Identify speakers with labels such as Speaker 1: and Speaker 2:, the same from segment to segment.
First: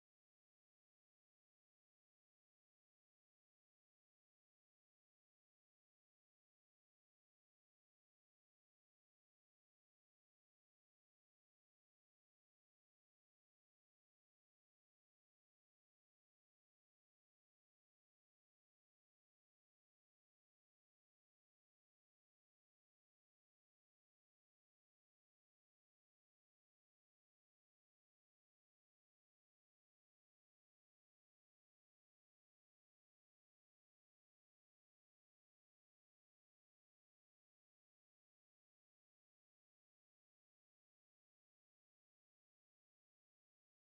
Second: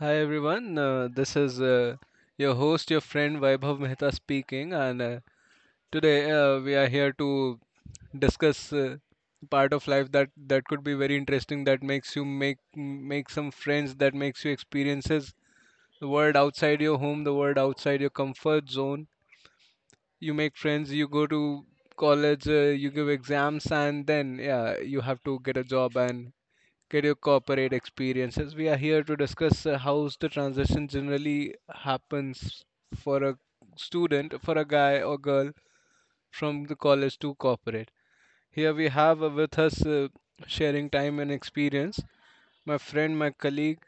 Speaker 1: Hi everyone, this is your host, your friend Vaibhav Mehta speaking, and today we are here to discuss part of life that could be very interesting, that makes you make some friends, that makes you experiences the world outside your home, the world outside your comfort zone. You make friends, you go to college, you give exams, and then yeah, you have to get a job and career, corporate experiences. We are here to discuss how the transition generally happens for a student, for a guy or girl from the college to corporate. Here we have with us sharing time and experience my friend, my colleague,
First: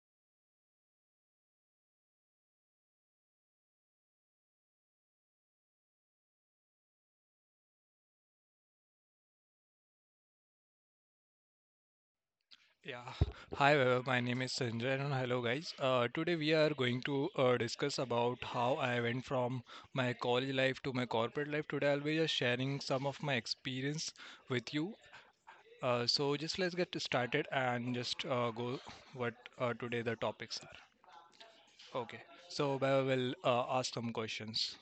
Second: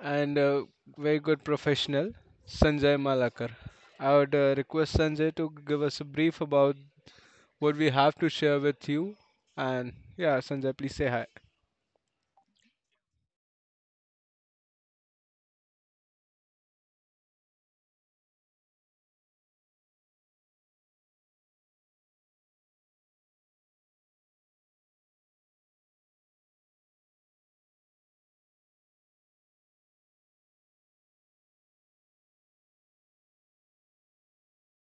Speaker 1: and very good professional, Sanjay Malakar. I would request Sanjay to give us a brief about what we have to share with you. And yeah, Sanjay, please say hi.
Speaker 2: Yeah. Hi, Vaibhav. My name is Sanjay, and hello, guys. Today we are going to discuss about how I went from my college life to my corporate life. Today I'll be just sharing some of my experience with you. So just let's get started and just go what today the topics are. Okay. So Vaibhav will ask some questions.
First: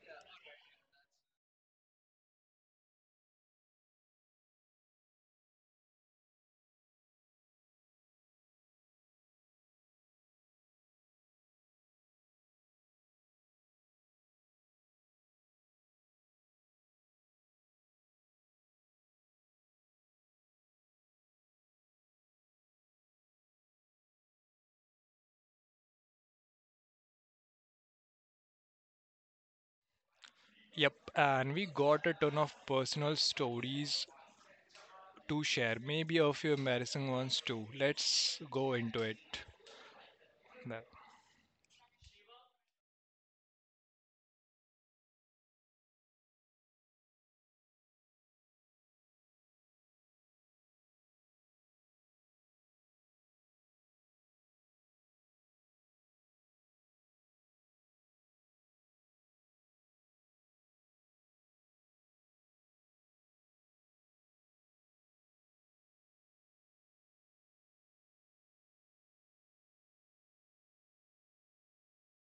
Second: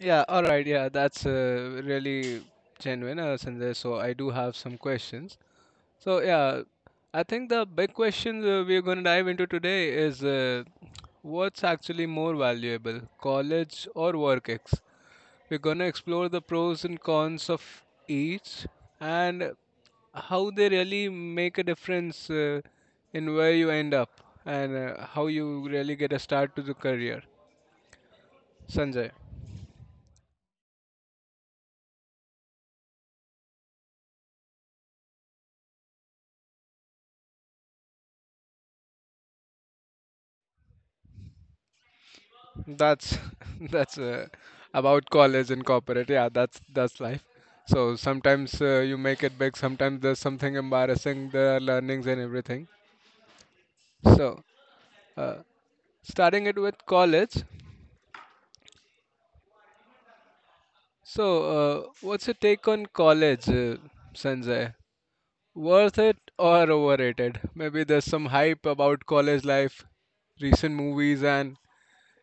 Speaker 1: Yeah, all right. Yeah, that's really genuine, Sanjay. So I do have some questions. So yeah, I think the big question we're going to dive into today is what's actually more valuable, college or work ex? We're going to explore the pros and cons of each and how they really make a difference in where you end up and how you really get a start to the career. Sanjay.
Speaker 2: Yep, and we got a ton of personal stories to share. Maybe a few embarrassing ones too. Let's go into it. Vaibhav.
Speaker 1: That's that's about college and corporate. Yeah, that's life. So sometimes you make it big. Sometimes there's something embarrassing. There are learnings and everything. So uh, starting it with college. So what's your take on college, Sanjay? Worth it or overrated? Maybe there's some hype about college life, recent movies, and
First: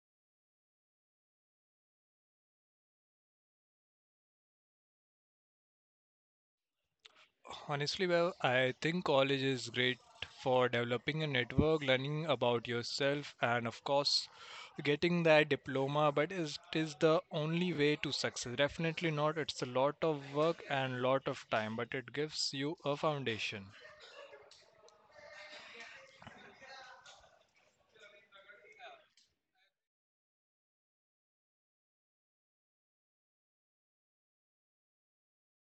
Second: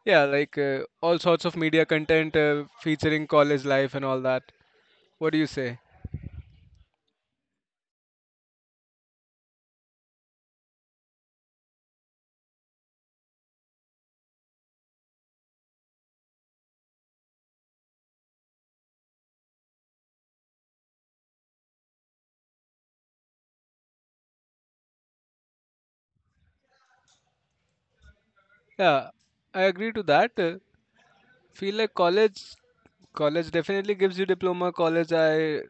Speaker 1: yeah, like all sorts of media content featuring college life and all that. What do you say?
Speaker 2: Honestly, well, I think college is great for developing a network, learning about yourself, and of course, getting that diploma. But is it is the only way to success? Definitely not. It's a lot of work and lot of time, but it gives you a foundation.
Speaker 1: Yeah, I agree to that. Feel like college definitely gives you diploma. College, I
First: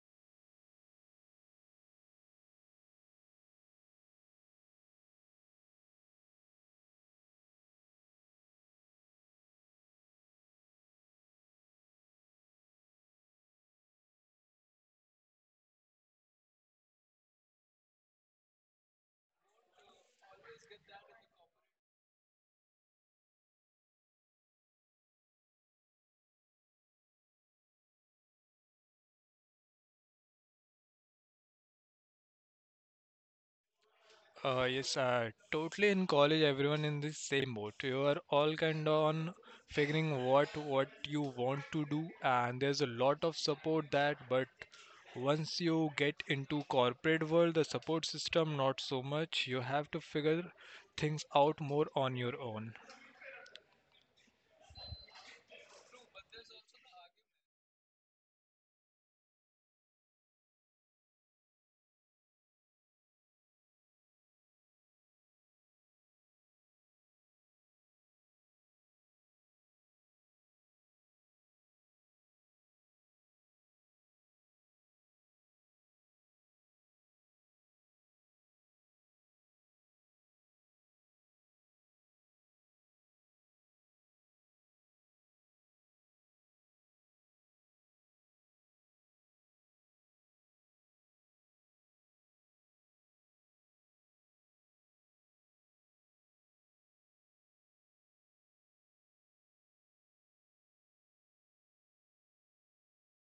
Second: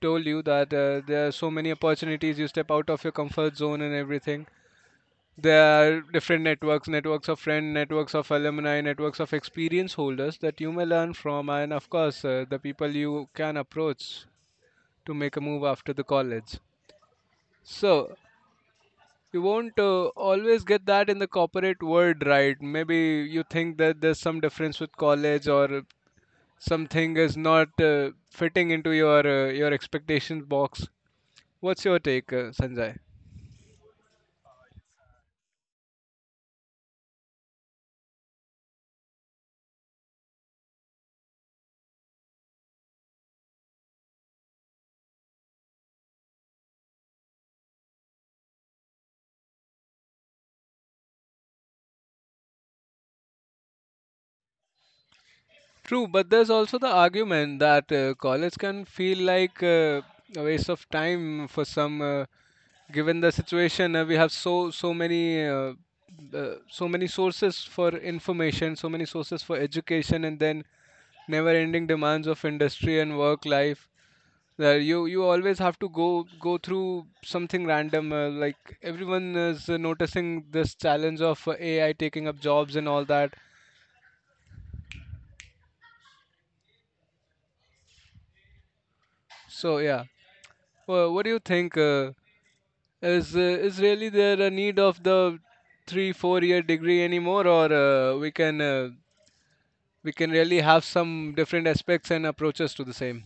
Speaker 1: told you that there are so many opportunities. You step out of your comfort zone and everything. There are different networks, networks of friends, networks of alumni, networks of experience holders that you may learn from, and of course, the people you can approach to make a move after the college. So, you won't always get that in the corporate world, right? Maybe you think that there's some difference with college or something is not fitting into your expectations box. What's your take, Sanjay?
Speaker 2: Yes, totally in college, everyone in the same boat. You are all kind of on figuring what you want to do, and there's a lot of support that. But once you get into corporate world, the support system not so much. You have to figure things out more on your own.
Speaker 1: True, but there's also the argument that college can feel like a waste of time for some. Given the situation, we have so many so many sources for information, so many sources for education, and then never ending demands of industry and work life that you always have to go through something random like everyone is noticing this challenge of AI taking up jobs and all that, so yeah, well, what do you think, is really there a need of the three four year degree anymore, or we can really have some different aspects and approaches to the same?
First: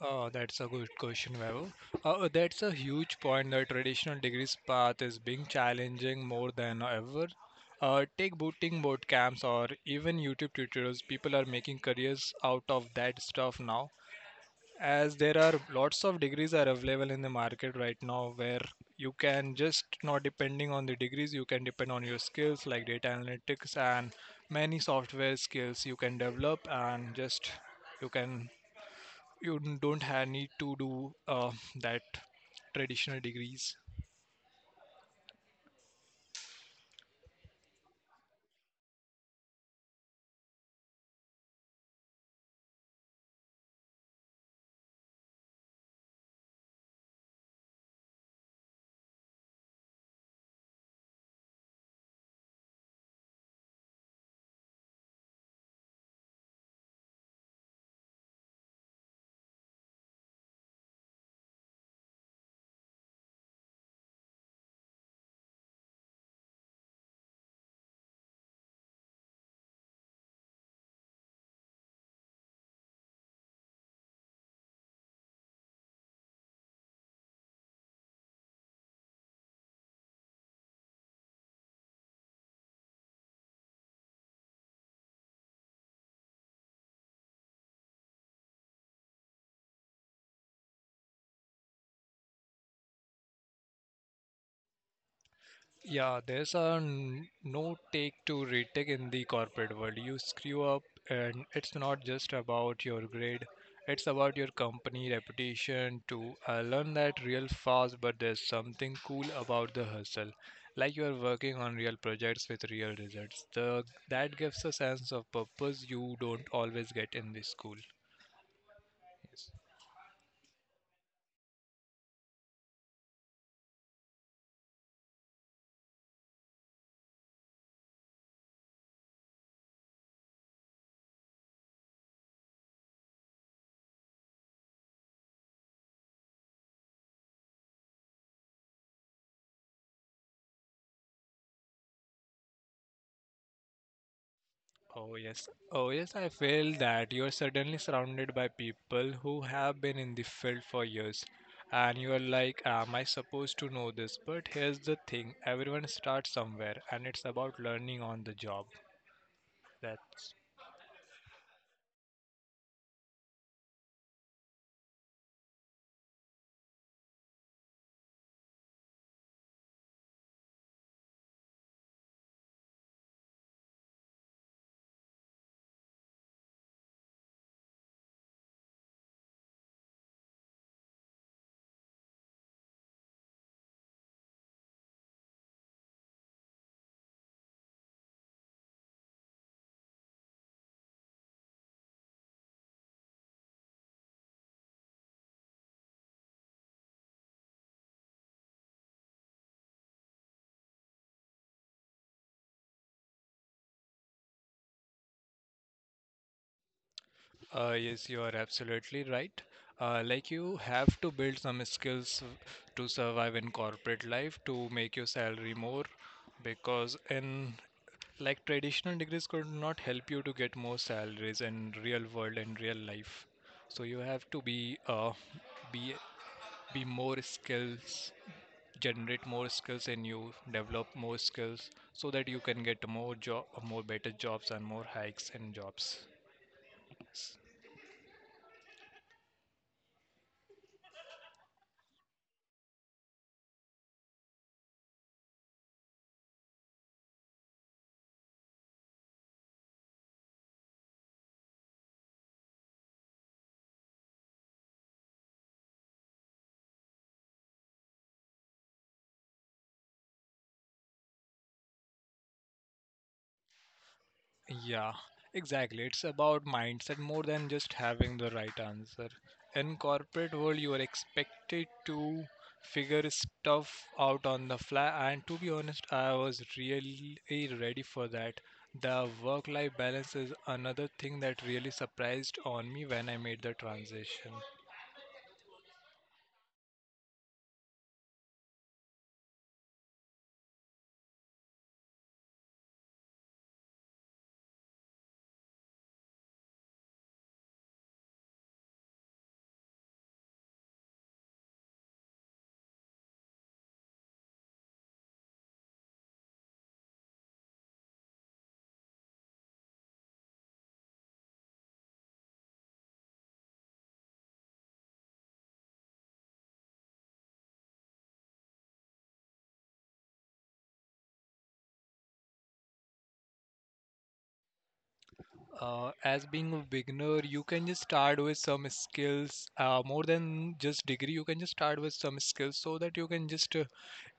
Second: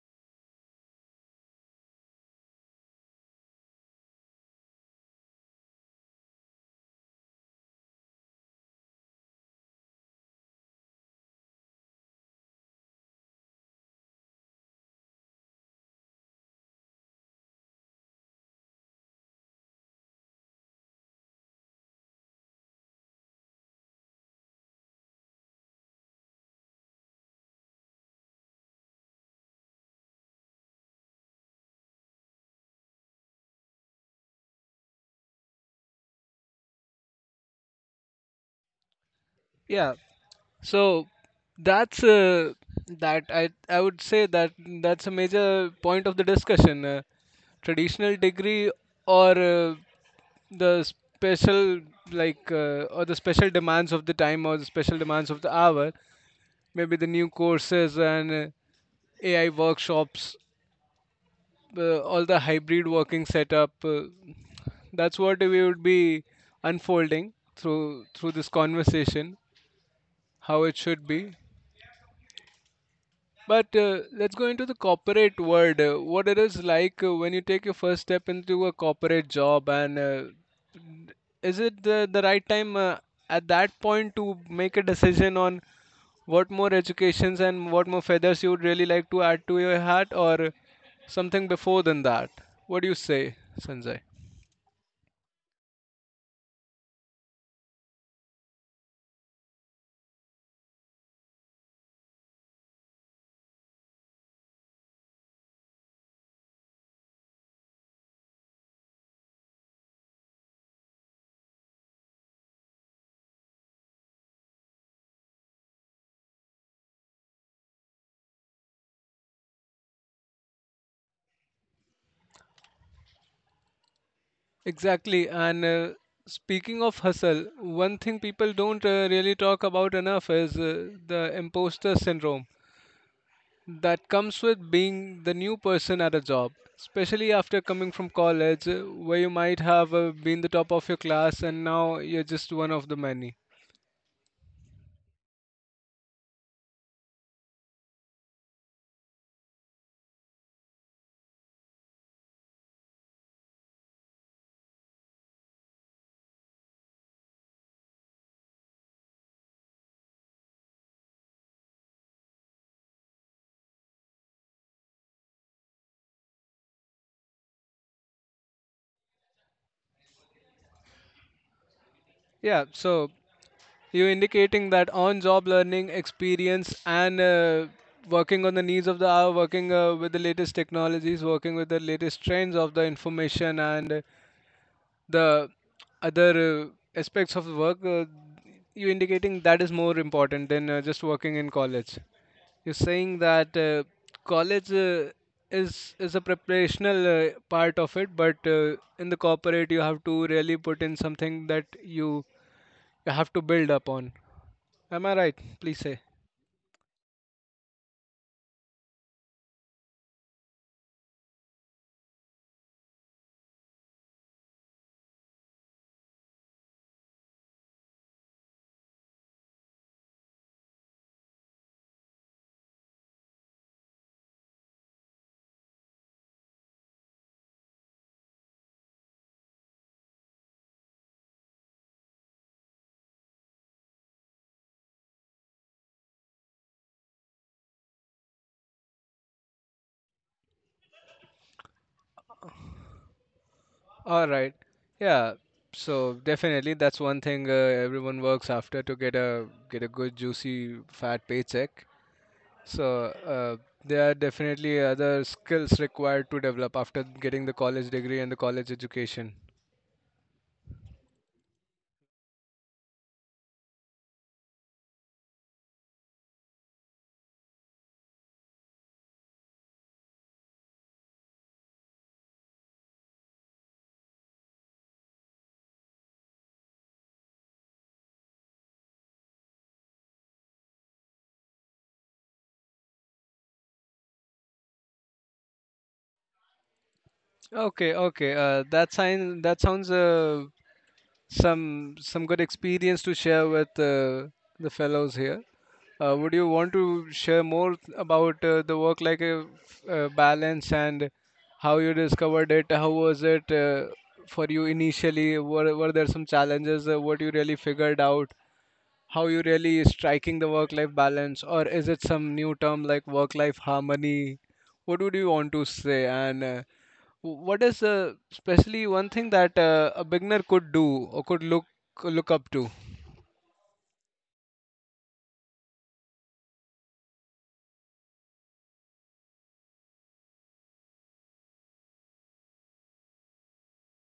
Speaker 2: Oh, that's a good question, Vaibhav. That's a huge point. The traditional degrees path is being challenging more than ever. Take boot camps or even YouTube tutorials. People are making careers out of that stuff now, as there are lots of degrees are available in the market right now where you can just not depending on the degrees, you can depend on your skills like data analytics and many software skills you can develop and just you can you don't have need to do that traditional degrees.
Speaker 1: Yeah. So that's uh, that I would say that that's a major point of the discussion. Traditional degree or the special or the special demands of the time or the special demands of the hour. Maybe the new courses and AI workshops, all the hybrid working setup. That's what we would be unfolding through this conversation. How it should be. But let's go into the corporate world. What it is like when you take your first step into a corporate job, and is it the right time at that point to make a decision on what more educations and what more feathers you would really like to add to your hat, or something before than that? What do you say, Sanjay?
Speaker 2: Yeah, there's a no take to retake in the corporate world. You screw up, and it's not just about your grade, it's about your company reputation too. I learned that real fast, but there's something cool about the hustle. Like you are working on real projects with real results. That gives a sense of purpose you don't always get in the school.
Speaker 1: Exactly. And speaking of hustle, one thing people don't really talk about enough is the imposter syndrome that comes with being the new person at a job, especially after coming from college where you might have been the top of your class and now you're just one of the many.
Speaker 2: Oh, yes. Oh, yes. I feel that you're suddenly surrounded by people who have been in the field for years. And you're like, am I supposed to know this? But here's the thing everyone starts somewhere, and it's about learning on the job. That's
Speaker 1: Yeah, so you're indicating that on job learning experience and working on the needs of the hour, working with the latest technologies, working with the latest trends of the information and the other aspects of the work, you're indicating that is more important than just working in college. You're saying that college is a preparational part of it, but in the corporate you have to really put in something that you have to build upon. Am I right? Please say.
Speaker 2: Yes, you are absolutely right. Like you have to build some skills to survive in corporate life to make your salary more because in like traditional degrees could not help you to get more salaries in real world and real life. So you have to be be more skills, generate more skills in you, develop more skills so that you can get more job, more better jobs and more hikes in jobs.
Speaker 1: All right. Yeah. So definitely that's one thing everyone works after to get a good juicy fat paycheck. So uh, there are definitely other skills required to develop after getting the college degree and the college education.
Speaker 2: Yeah, exactly. It's about mindset more than just having the right answer. In corporate world, you are expected to figure stuff out on the fly, and to be honest, I was really ready for that. The work-life balance is another thing that really surprised on me when I made the transition.
Speaker 1: Okay, okay. That sounds some good experience to share with the fellows here. Would you want to share more about the work like balance and how you discovered it? How was it for you initially? Were there some challenges? What you really figured out? How you really striking the work life balance, or is it some new term like work life harmony? What would you want to say? And what is especially one thing that a beginner could do or could look up to.
Speaker 2: As being a beginner, you can just start with some skills, more than just degree. You can just start with some skills so that you can just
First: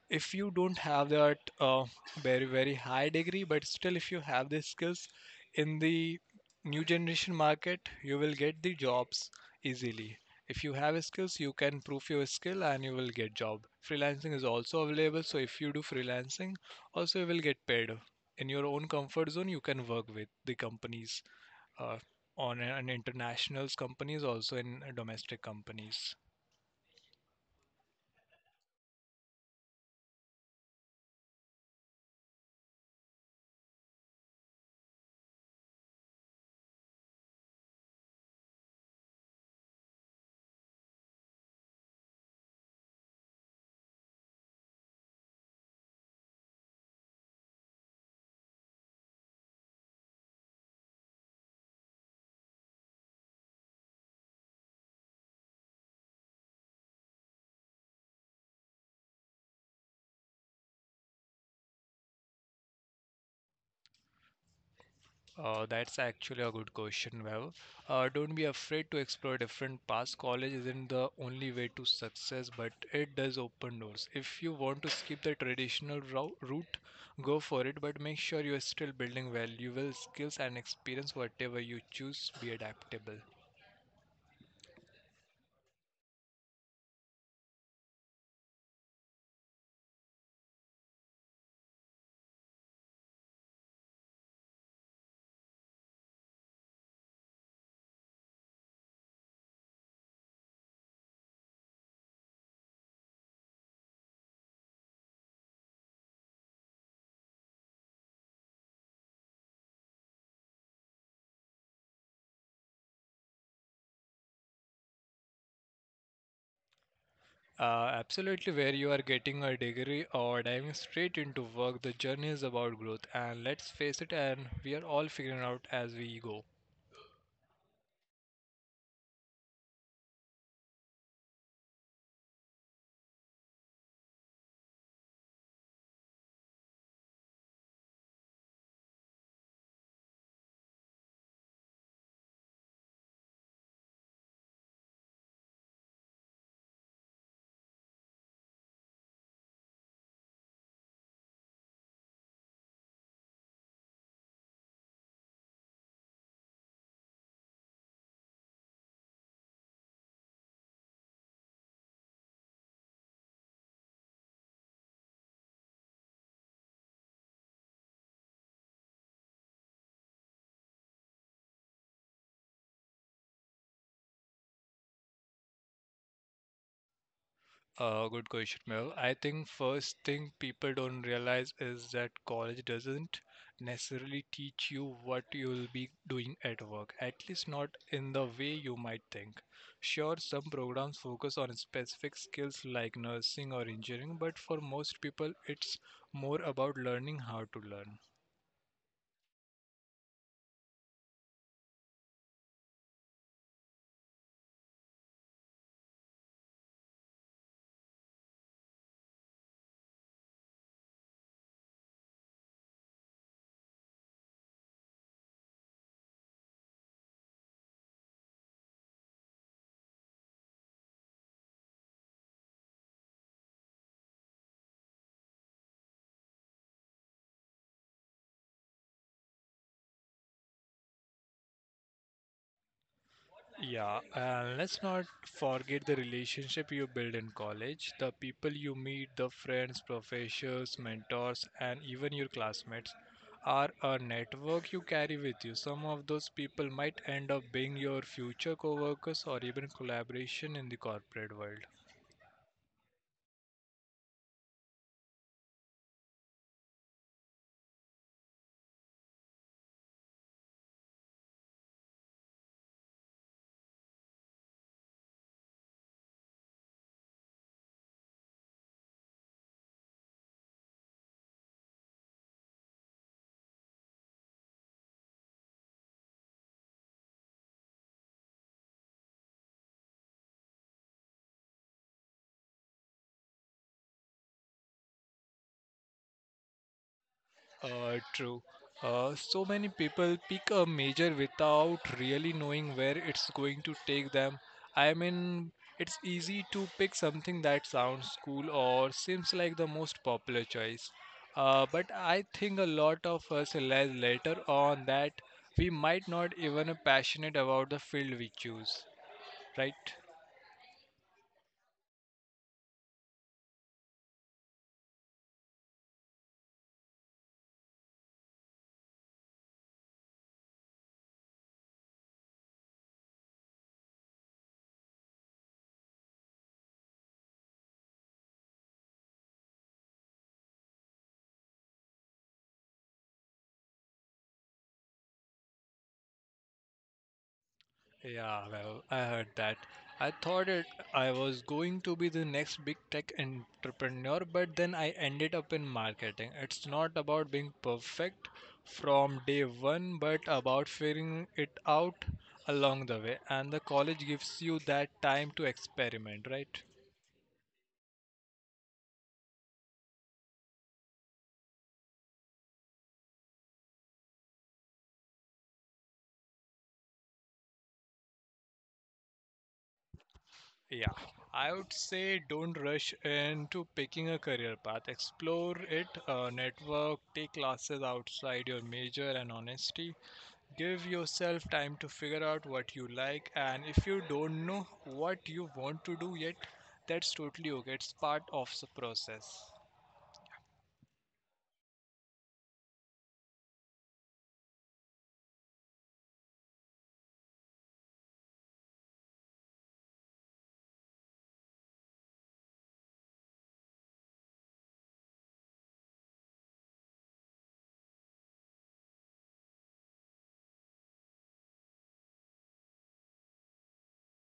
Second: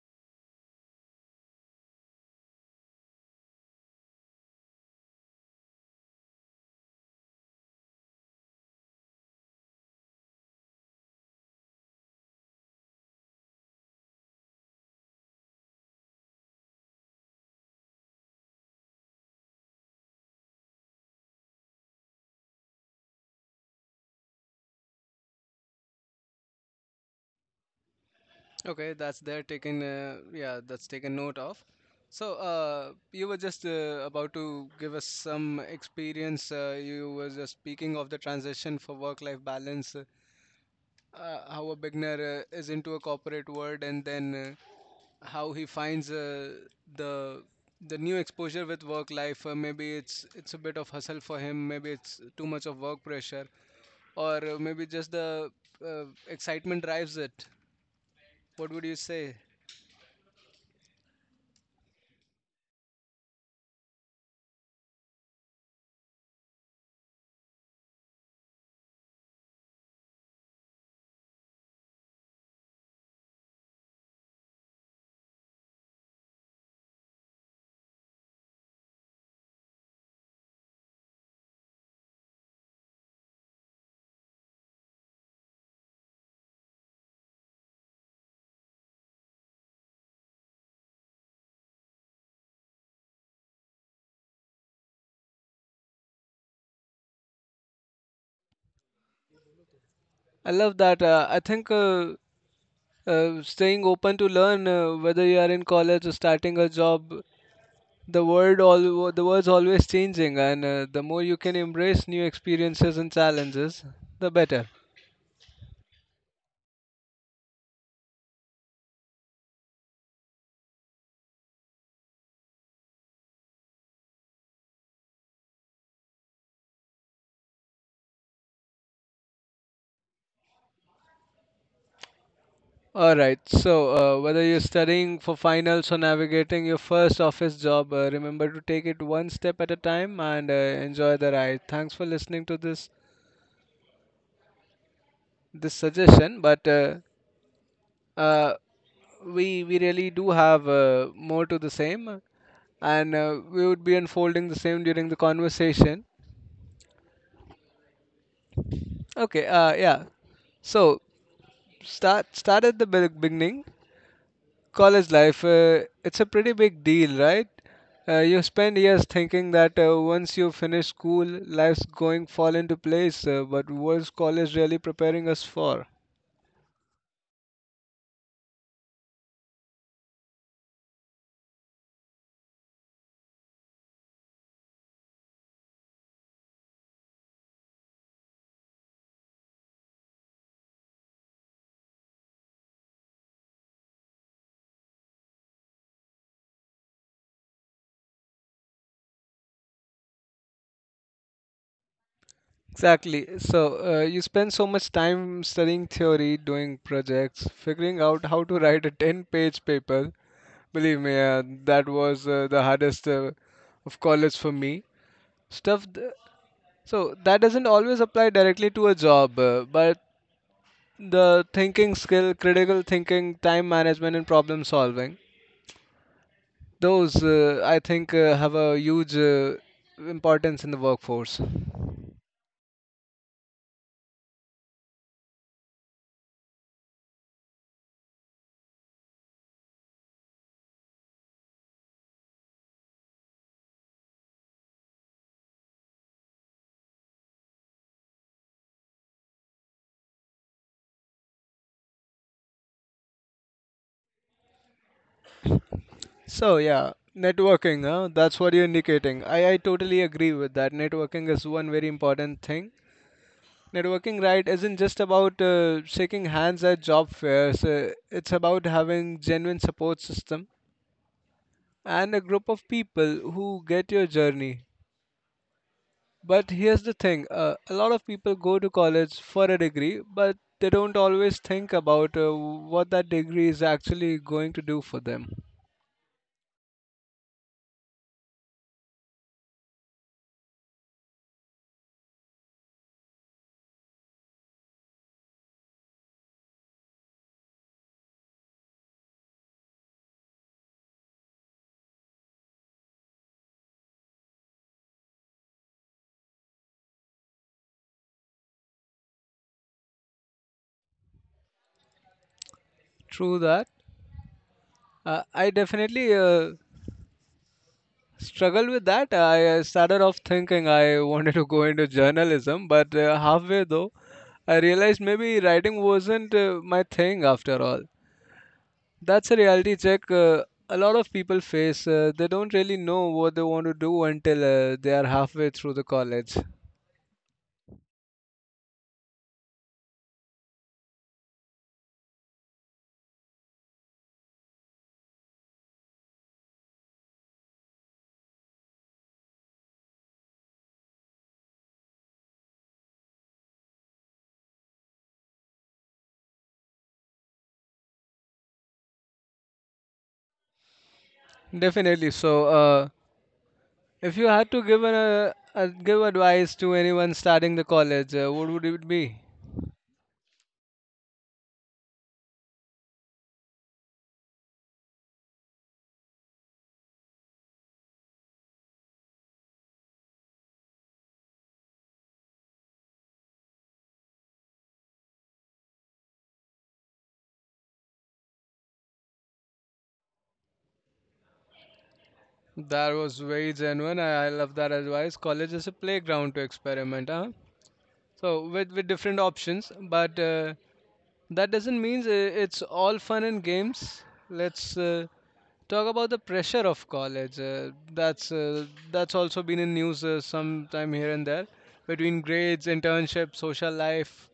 Speaker 2: if you don't have that very very high degree but still if you have the skills in the new generation market you will get the jobs easily if you have skills you can prove your skill and you will get job freelancing is also available so if you do freelancing also you will get paid in your own comfort zone you can work with the companies uh, on an internationals companies also in domestic companies.
Speaker 1: Okay, that's there taken, yeah, that's taken note of. So you were just about to give us some experience, you were just speaking of the transition for work life balance, how a beginner is into a corporate world and then how he finds the the new exposure with work life, maybe it's a bit of hustle for him, maybe it's too much of work pressure, or maybe just the excitement drives it. What would you say?
Speaker 2: That's actually a good question, Vaibhav. Don't be afraid to explore different paths. College isn't the only way to success, but it does open doors. If you want to skip the traditional route, go for it, but make sure you're still building valuable skills and experience. Whatever you choose, be adaptable.
Speaker 1: I love that. I think staying open to learn, whether you are in college or starting a job, the world's always changing, and the more you can embrace new experiences and challenges, the better.
Speaker 2: Absolutely, where you are getting a degree or diving straight into work, the journey is about growth. And let's face it, and we are all figuring out as we go.
Speaker 1: All right. So, whether you're studying for finals or navigating your first office job, remember to take it one step at a time and enjoy the ride. Thanks for listening to this suggestion, but uh, we really do have more to the same, and we would be unfolding the same during the conversation. Okay, yeah. So start at the beginning. College life, it's a pretty big deal, right? You spend years thinking that once you finish school, life's going fall into place. But what's college really preparing us for?
Speaker 2: Good question, Mel. I think first thing people don't realize is that college doesn't necessarily teach you what you'll be doing at work, at least not in the way you might think. Sure, some programs focus on specific skills like nursing or engineering, but for most people, it's more about learning how to learn.
Speaker 1: Exactly. So you spend so much time studying theory, doing projects, figuring out how to write a 10-page paper. Believe me, that was the hardest of college for me. Stuff. Th- so that doesn't always apply directly to a job, but the thinking skill, critical thinking, time management, and problem solving, those I think have a huge importance in the workforce.
Speaker 2: Yeah, and let's not forget the relationship you build in college, the people you meet, the friends, professors, mentors, and even your classmates are a network you carry with you. Some of those people might end up being your future coworkers or even collaboration in the corporate world.
Speaker 1: So yeah, networking, huh? That's what you're indicating. I totally agree with that. Networking is one very important thing. Networking, right, isn't just about shaking hands at job fairs. It's about having genuine support system and a group of people who get your journey. But here's the thing: a lot of people go to college for a degree, but they don't always think about what that degree is actually going to do for them.
Speaker 2: True. So many people pick a major without really knowing where it's going to take them. I mean, it's easy to pick something that sounds cool or seems like the most popular choice. But I think a lot of us realize later on that we might not even be passionate about the field we choose, right?
Speaker 1: True that. I definitely struggle with that. I started off thinking I wanted to go into journalism, but halfway though, I realized maybe writing wasn't my thing after all. That's a reality check a lot of people face. They don't really know what they want to do until they are halfway through the college.
Speaker 2: Yeah, well, I heard that. I thought it I was going to be the next big tech entrepreneur, but then I ended up in marketing. It's not about being perfect from day one, but about figuring it out along the way. And the college gives you that time to experiment, right?
Speaker 1: Definitely. So, if you had to give advice to anyone starting the college, what would it be?
Speaker 2: Yeah, I would say don't rush into picking a career path. Explore it, network, take classes outside your major, and honesty. Give yourself time to figure out what you like, and if you don't know what you want to do yet, that's totally okay. It's part of the process.
Speaker 1: That was very genuine. I love that advice. College is a playground to experiment, huh? So with different options, but that doesn't mean it's all fun and games. Let's Talk about the pressure of college. That's also been in news sometime here and there, between grades, internship, social life.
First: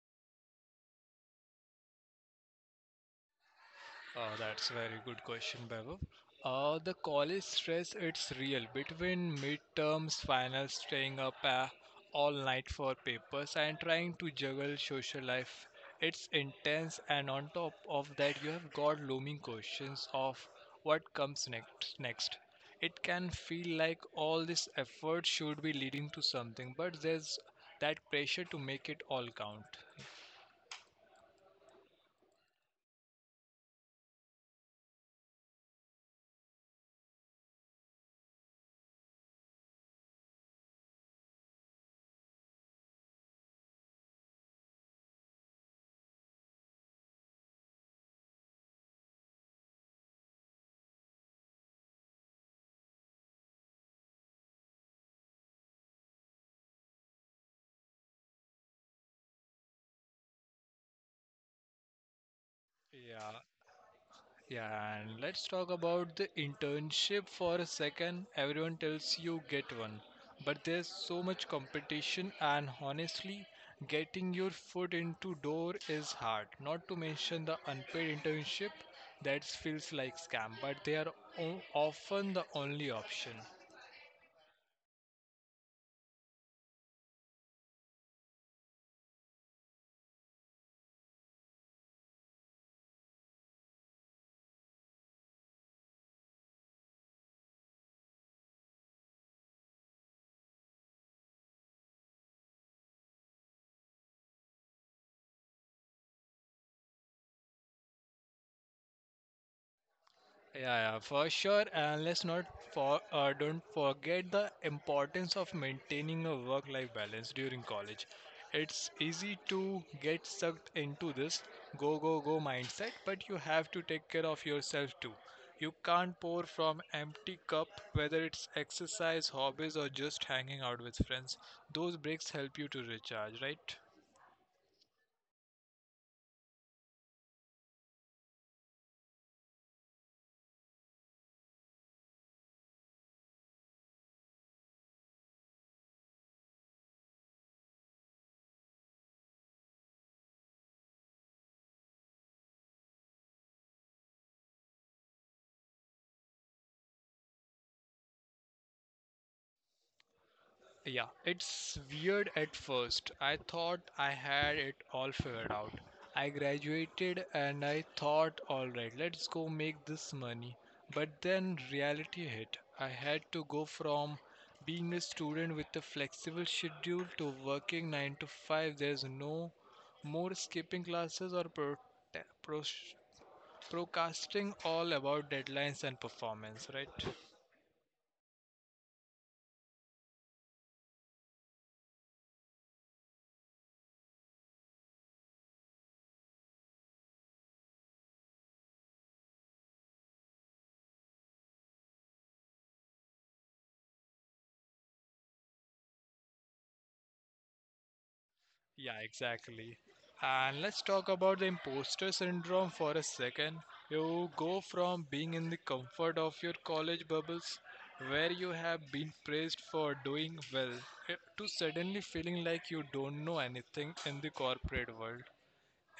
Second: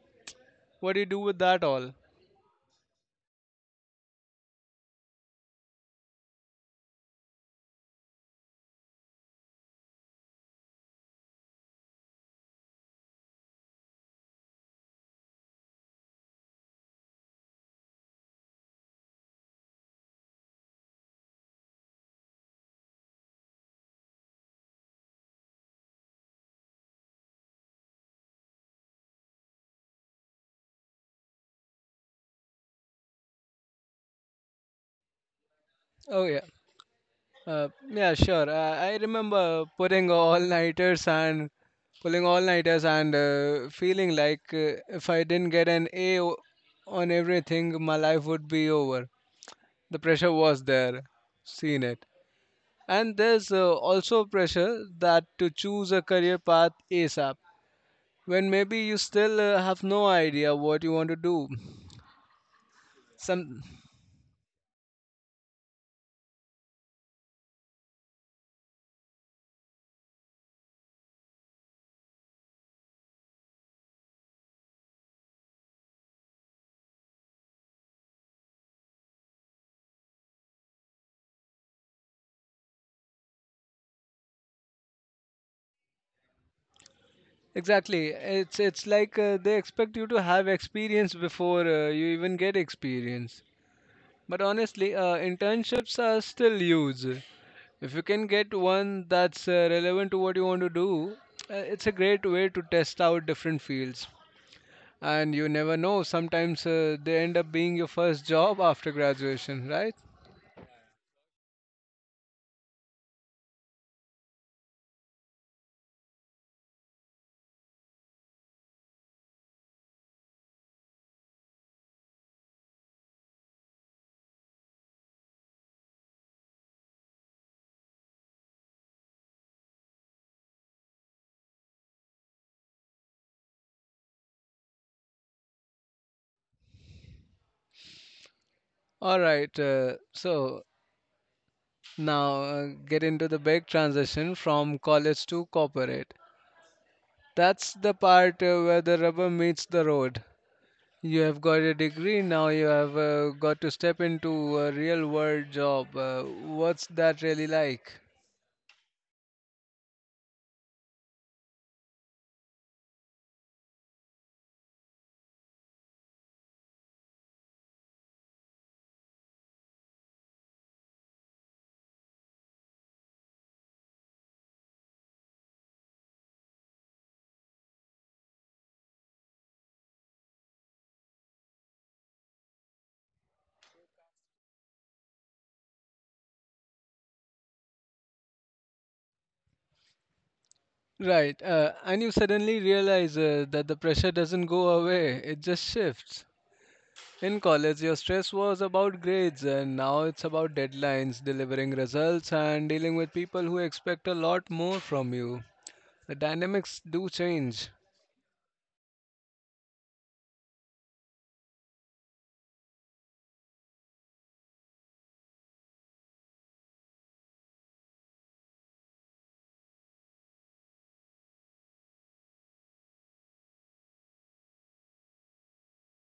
Speaker 1: What do you do with that all?
Speaker 2: That's a very good question, Vaibhav. The college stress, it's real. Between midterms, finals, staying up all night for papers, and trying to juggle social life, it's intense. And on top of that, you have got looming questions of what comes next. It can feel like all this effort should be leading to something, but there's that pressure to make it all count.
Speaker 1: Oh yeah. uh, yeah, sure. I remember putting all nighters and pulling all nighters and feeling like if I didn't get an on everything my life would be over. The pressure was there, seen it. And there's also pressure that to choose a career path ASAP when maybe you still have no idea what you want to do.
Speaker 2: Yeah.
Speaker 1: Some.
Speaker 2: Yeah, and let's talk about the internship for a second. Everyone tells you get one, but there's so much competition, and honestly, getting your foot into door is hard. Not to mention the unpaid internship that feels like scam, but they are o- often the only option.
Speaker 1: Exactly, it's like they expect you to have experience before you even get experience. But honestly, internships are still huge. If you can get one that's relevant to what you want to do, it's a great way to test out different fields. And you never know, sometimes they end up being your first job after graduation, right?
Speaker 2: Yeah, yeah, for sure. And let's not for don't forget the importance of maintaining a work-life balance during college. It's easy to get sucked into this go go go mindset, but you have to take care of yourself too. You can't pour from empty cup whether it's exercise, hobbies or just hanging out with friends. Those breaks help you to recharge, right?
Speaker 1: All right, so now get into the big transition from college to corporate. That's the part where the rubber meets the road. You have got a degree, now you have got to step into a real world job. What's that really like?
Speaker 2: Yeah, it's weird at first. I thought I had it all figured out. I graduated and I thought, alright, let's go make this money. But then reality hit. I had to go from being a student with a flexible schedule to working 9 to 5. There's no more skipping classes or pro- procrasting all about deadlines and performance, right?
Speaker 1: Right, and you suddenly realize that the pressure doesn't go away, it just shifts. In college, your stress was about grades, and now it's about deadlines, delivering results, and dealing with people who expect a lot more from you. The dynamics do change.
Speaker 2: Yeah, exactly. And let's talk about the imposter syndrome for a second. You go from being in the comfort of your college bubbles, where you have been praised for doing well, to suddenly feeling like you don't know anything in the corporate world.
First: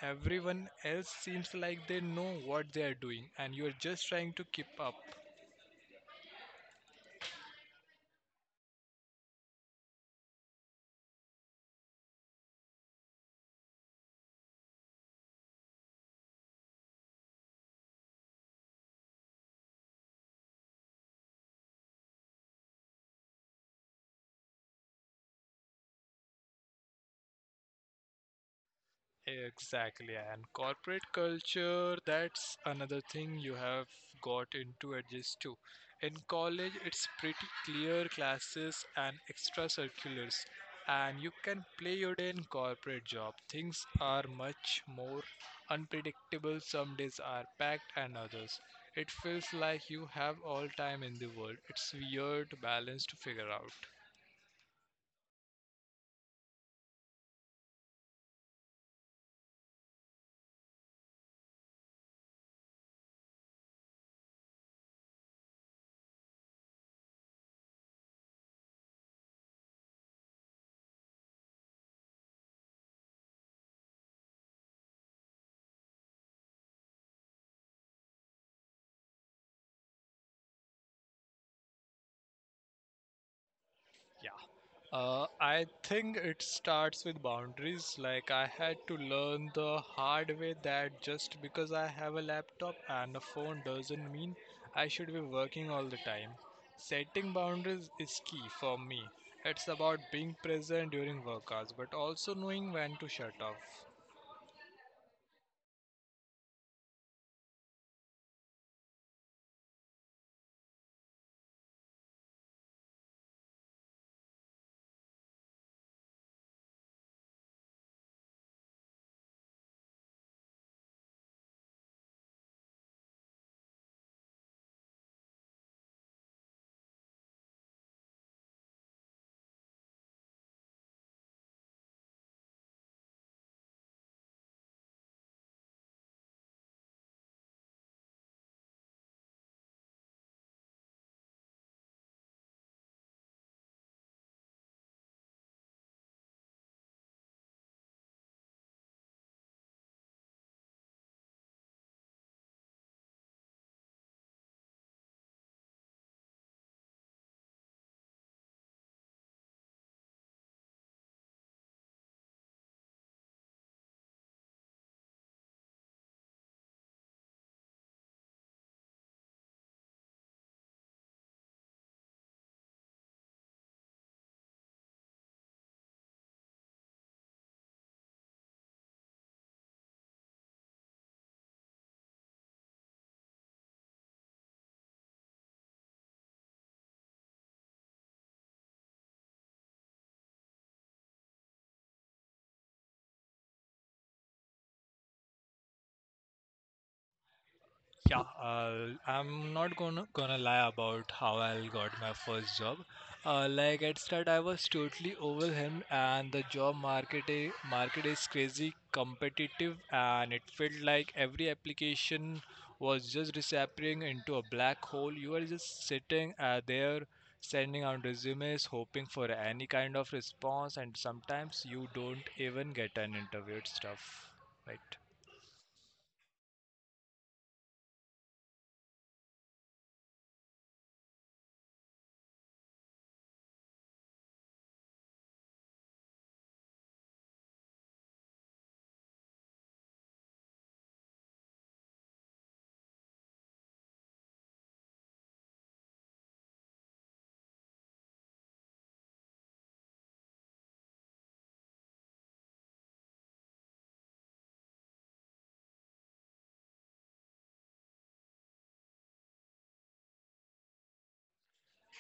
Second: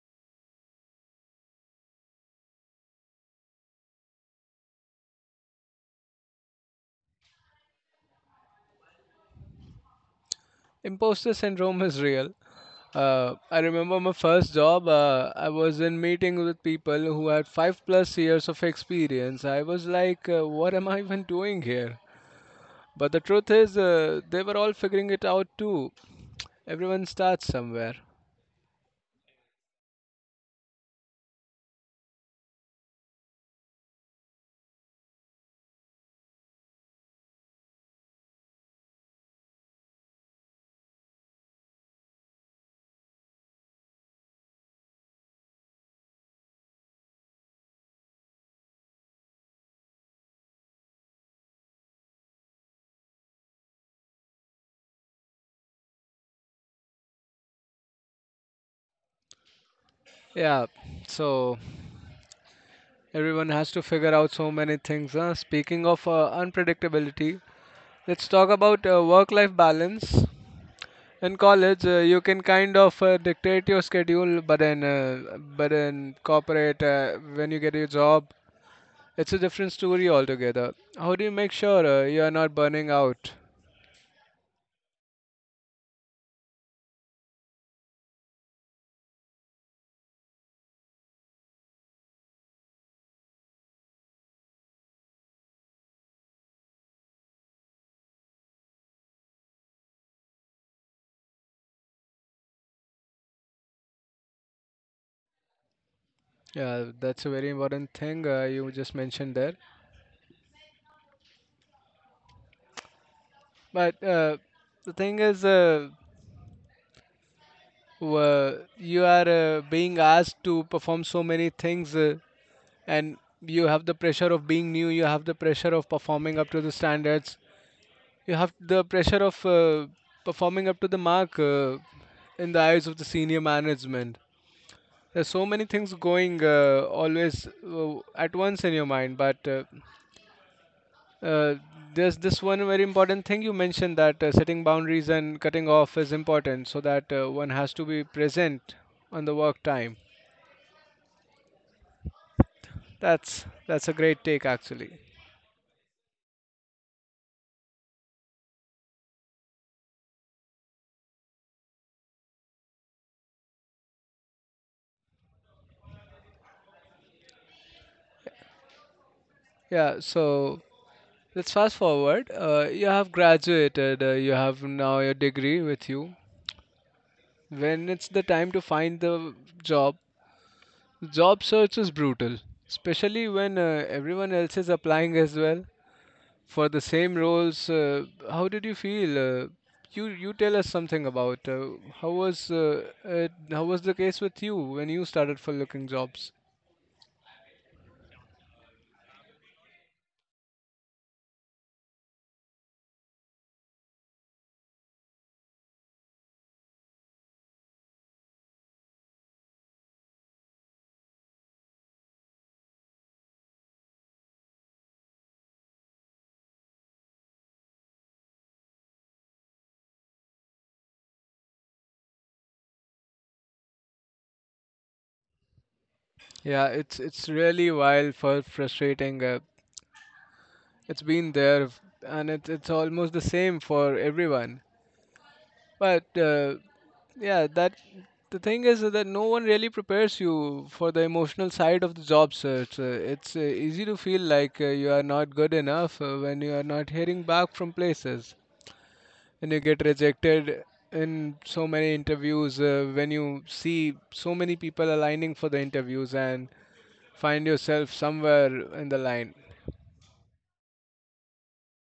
Speaker 2: Everyone else seems like they know what they are doing, and you are just trying to keep up.
Speaker 1: Imposter syndrome is real. I remember my first job, I was in meeting with people who had five plus years of experience. I was like, what am I even doing here? But the truth is, they were all figuring it out too. Everyone starts somewhere.
Speaker 2: Exactly, and corporate culture, that's another thing you have got into adjust to. In college, it's pretty clear classes and extra circulars, and you can play your day in corporate job. Things are much more unpredictable. Some days are packed, and others. It feels like you have all time in the world. It's weird balance to figure out.
Speaker 1: Yeah, so everyone has to figure out so many things, huh? Speaking of unpredictability, let's talk about work life balance. In college, you can kind of dictate your schedule, but in corporate, when you get your job, it's a different story altogether. How do you make sure you are not burning out?
Speaker 2: Yeah. I think it starts with boundaries. Like, I had to learn the hard way that just because I have a laptop and a phone doesn't mean I should be working all the time. Setting boundaries is key for me. It's about being present during work hours, but also knowing when to shut off.
Speaker 1: Yeah, that's a very important thing you just mentioned there. But the thing is, you are being asked to perform so many things. And you have the pressure of being new, you have the pressure of performing up to the standards, you have the pressure of performing up to the mark in the eyes of the senior management. There's so many things going always at once in your mind, but uh, there's this one very important thing you mentioned, that setting boundaries and cutting off is important, so that one has to be present on the work time. That's a great take actually. Yeah, so let's fast forward. You have graduated, you have now your degree with you. When it's the time to find job, job search is brutal, especially when everyone else is applying as well for the same roles. How did you feel? You tell us something about how was how was the case with you when you started for looking jobs?
Speaker 2: Yeah, I'm not gonna lie about how I got my first job. Like at start, I was totally overwhelmed, and the job market is crazy competitive, and it felt like every application was just disappearing into a black hole. You are just sitting there, sending out resumes, hoping for any kind of response, and sometimes you don't even get an interview. It's tough, right?
Speaker 1: Yeah, it's really wild for frustrating. It's been there, and it's almost the same for everyone. But yeah, that the thing is that no one really prepares you for the emotional side of the job search. It's easy to feel like you are not good enough when you are not hearing back from places, when you get rejected in so many interviews, when you see so many people aligning for the interviews and find yourself somewhere in the line.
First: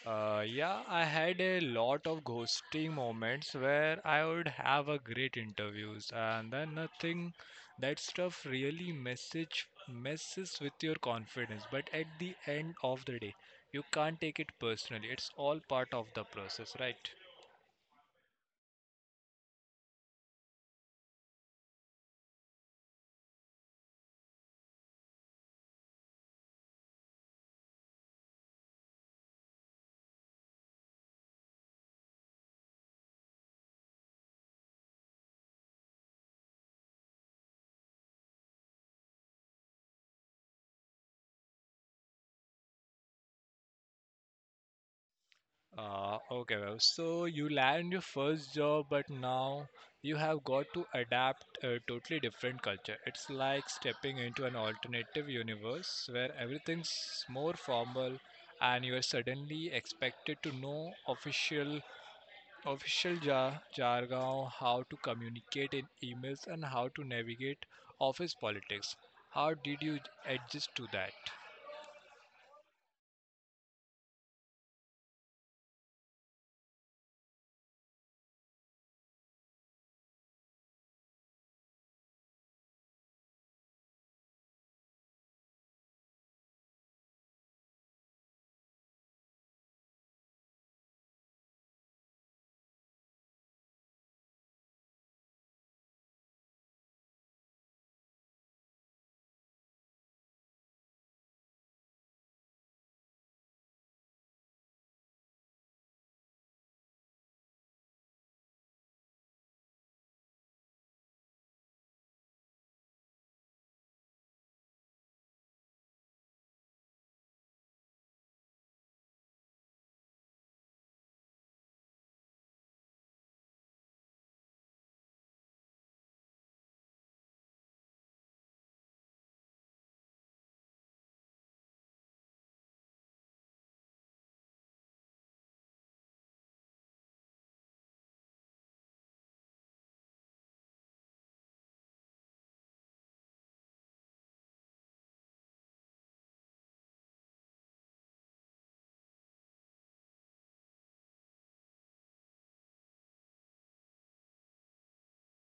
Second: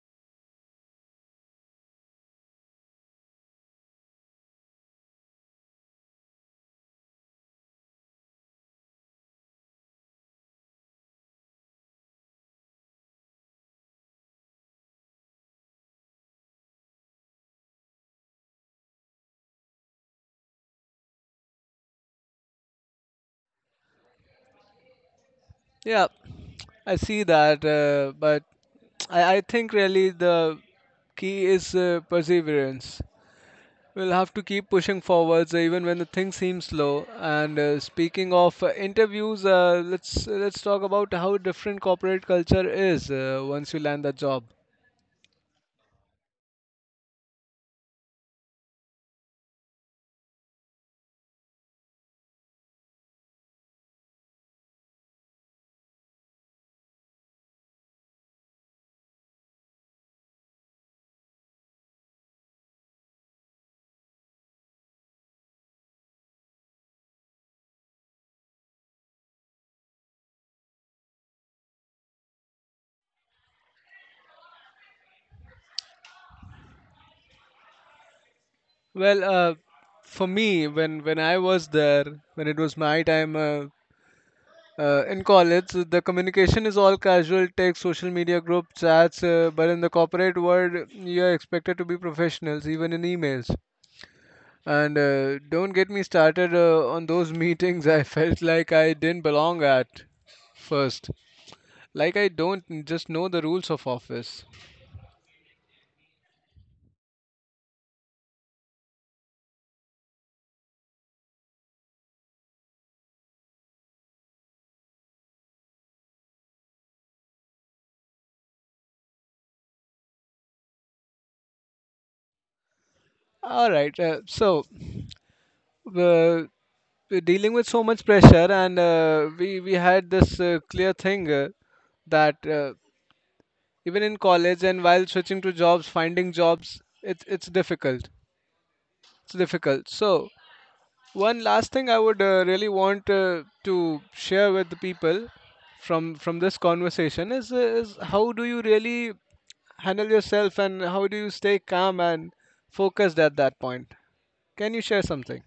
Speaker 2: Yeah, I had a lot of ghosting moments where I would have a great interviews and then nothing. That stuff really message messes with your confidence. But at the end of the day, you can't take it personally. It's all part of the process, right?
Speaker 1: Yeah, I see that, but I think really the key is perseverance. We'll have to keep pushing forwards even when the things seem slow. And speaking of interviews, let's talk about how different corporate culture is once you land the job.
Speaker 2: Okay, well, so you land your first job, but now you have got to adapt a totally different culture. It's like stepping into an alternative universe where everything's more formal and you are suddenly expected to know official jargon, how to communicate in emails and how to navigate office politics. How did you adjust to that?
Speaker 1: Well, for me, when I was there, when it was my time. In college, the communication is all casual, text, social media, group chats, but in the corporate world, you're expected to be professionals, even in emails. And don't get me started on those meetings I felt like I didn't belong at first. Like I don't just know the rules of office. All right, uh, we're dealing with so much pressure, and we had this clear thing that. Even in college and while switching to jobs finding jobs it's difficult, it's difficult. So one last thing I would really want to share with the people from this conversation is how do you really handle yourself and how do you stay calm and focused at that point? Can you share something?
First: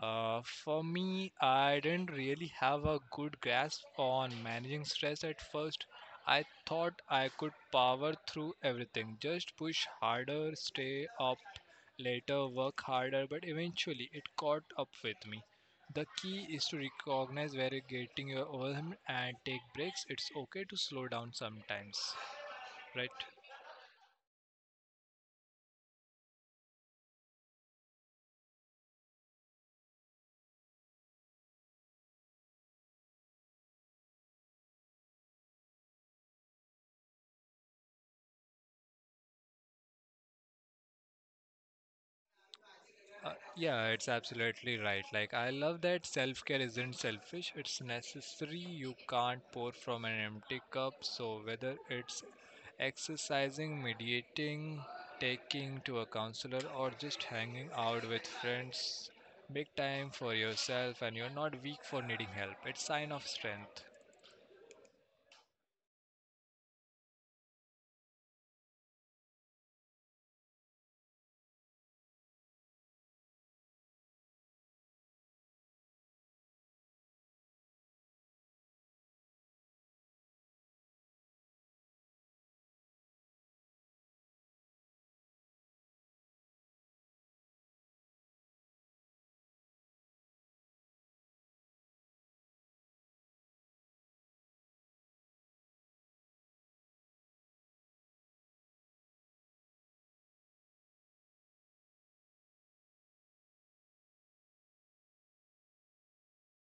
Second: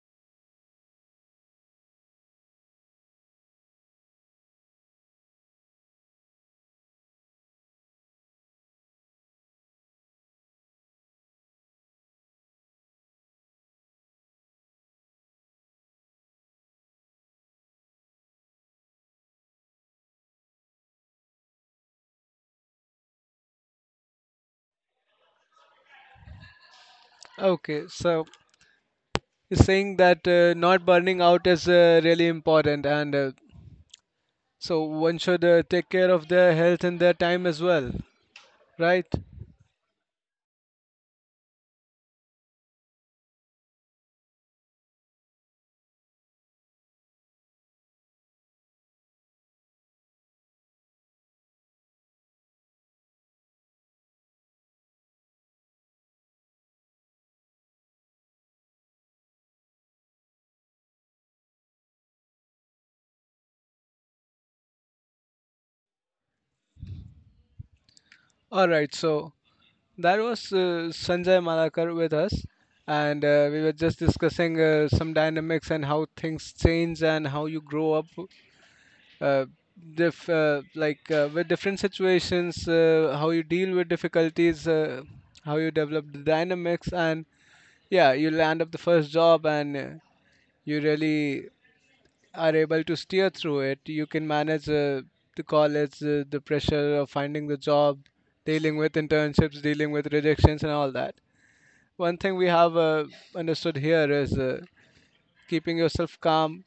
Speaker 2: For me, I didn't really have a good grasp on managing stress at first. I thought I could power through everything, just push harder, stay up later, work harder, but eventually it caught up with me. The key is to recognize where you're getting your overwhelmed and take breaks. It's okay to slow down sometimes, right?
Speaker 1: Okay, so you're saying that not burning out is really important, and so one should take care of their health and their time as well, right?
Speaker 2: Uh, yeah, it's absolutely right. Like, I love that self care isn't selfish, it's necessary. You can't pour from an empty cup. So, whether it's exercising, mediating, taking to a counselor, or just hanging out with friends, make time for yourself and you're not weak for needing help. It's sign of strength.
Speaker 1: All right, so that was Sanjay Malakar with us, and we were just discussing some dynamics and how things change and how you grow up, uh, like with different situations, how you deal with difficulties, how you develop the dynamics, and yeah, you'll end up the first job and you really are able to steer through it. You can manage the college, the pressure of finding the job, dealing with internships, dealing with rejections, and all that. One thing we have understood here is keeping yourself calm,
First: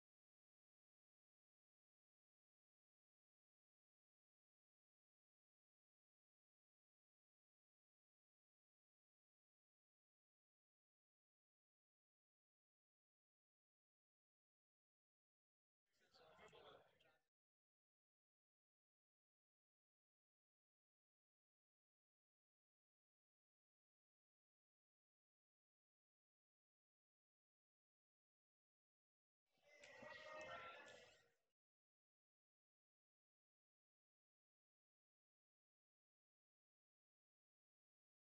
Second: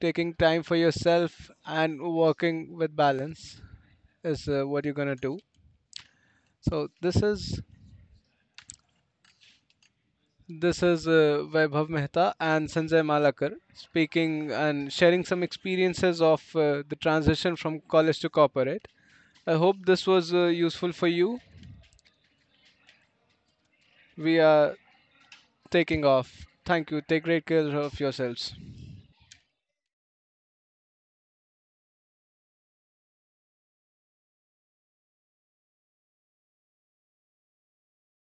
Speaker 1: taking time for yourself, and working with balance is what you're gonna do. So this is Vaibhav Mehta and Sanjay Malakar speaking and sharing some experiences of the transition from college to corporate. I hope this was useful for you. We are taking off. Thank you. Take great care of yourselves.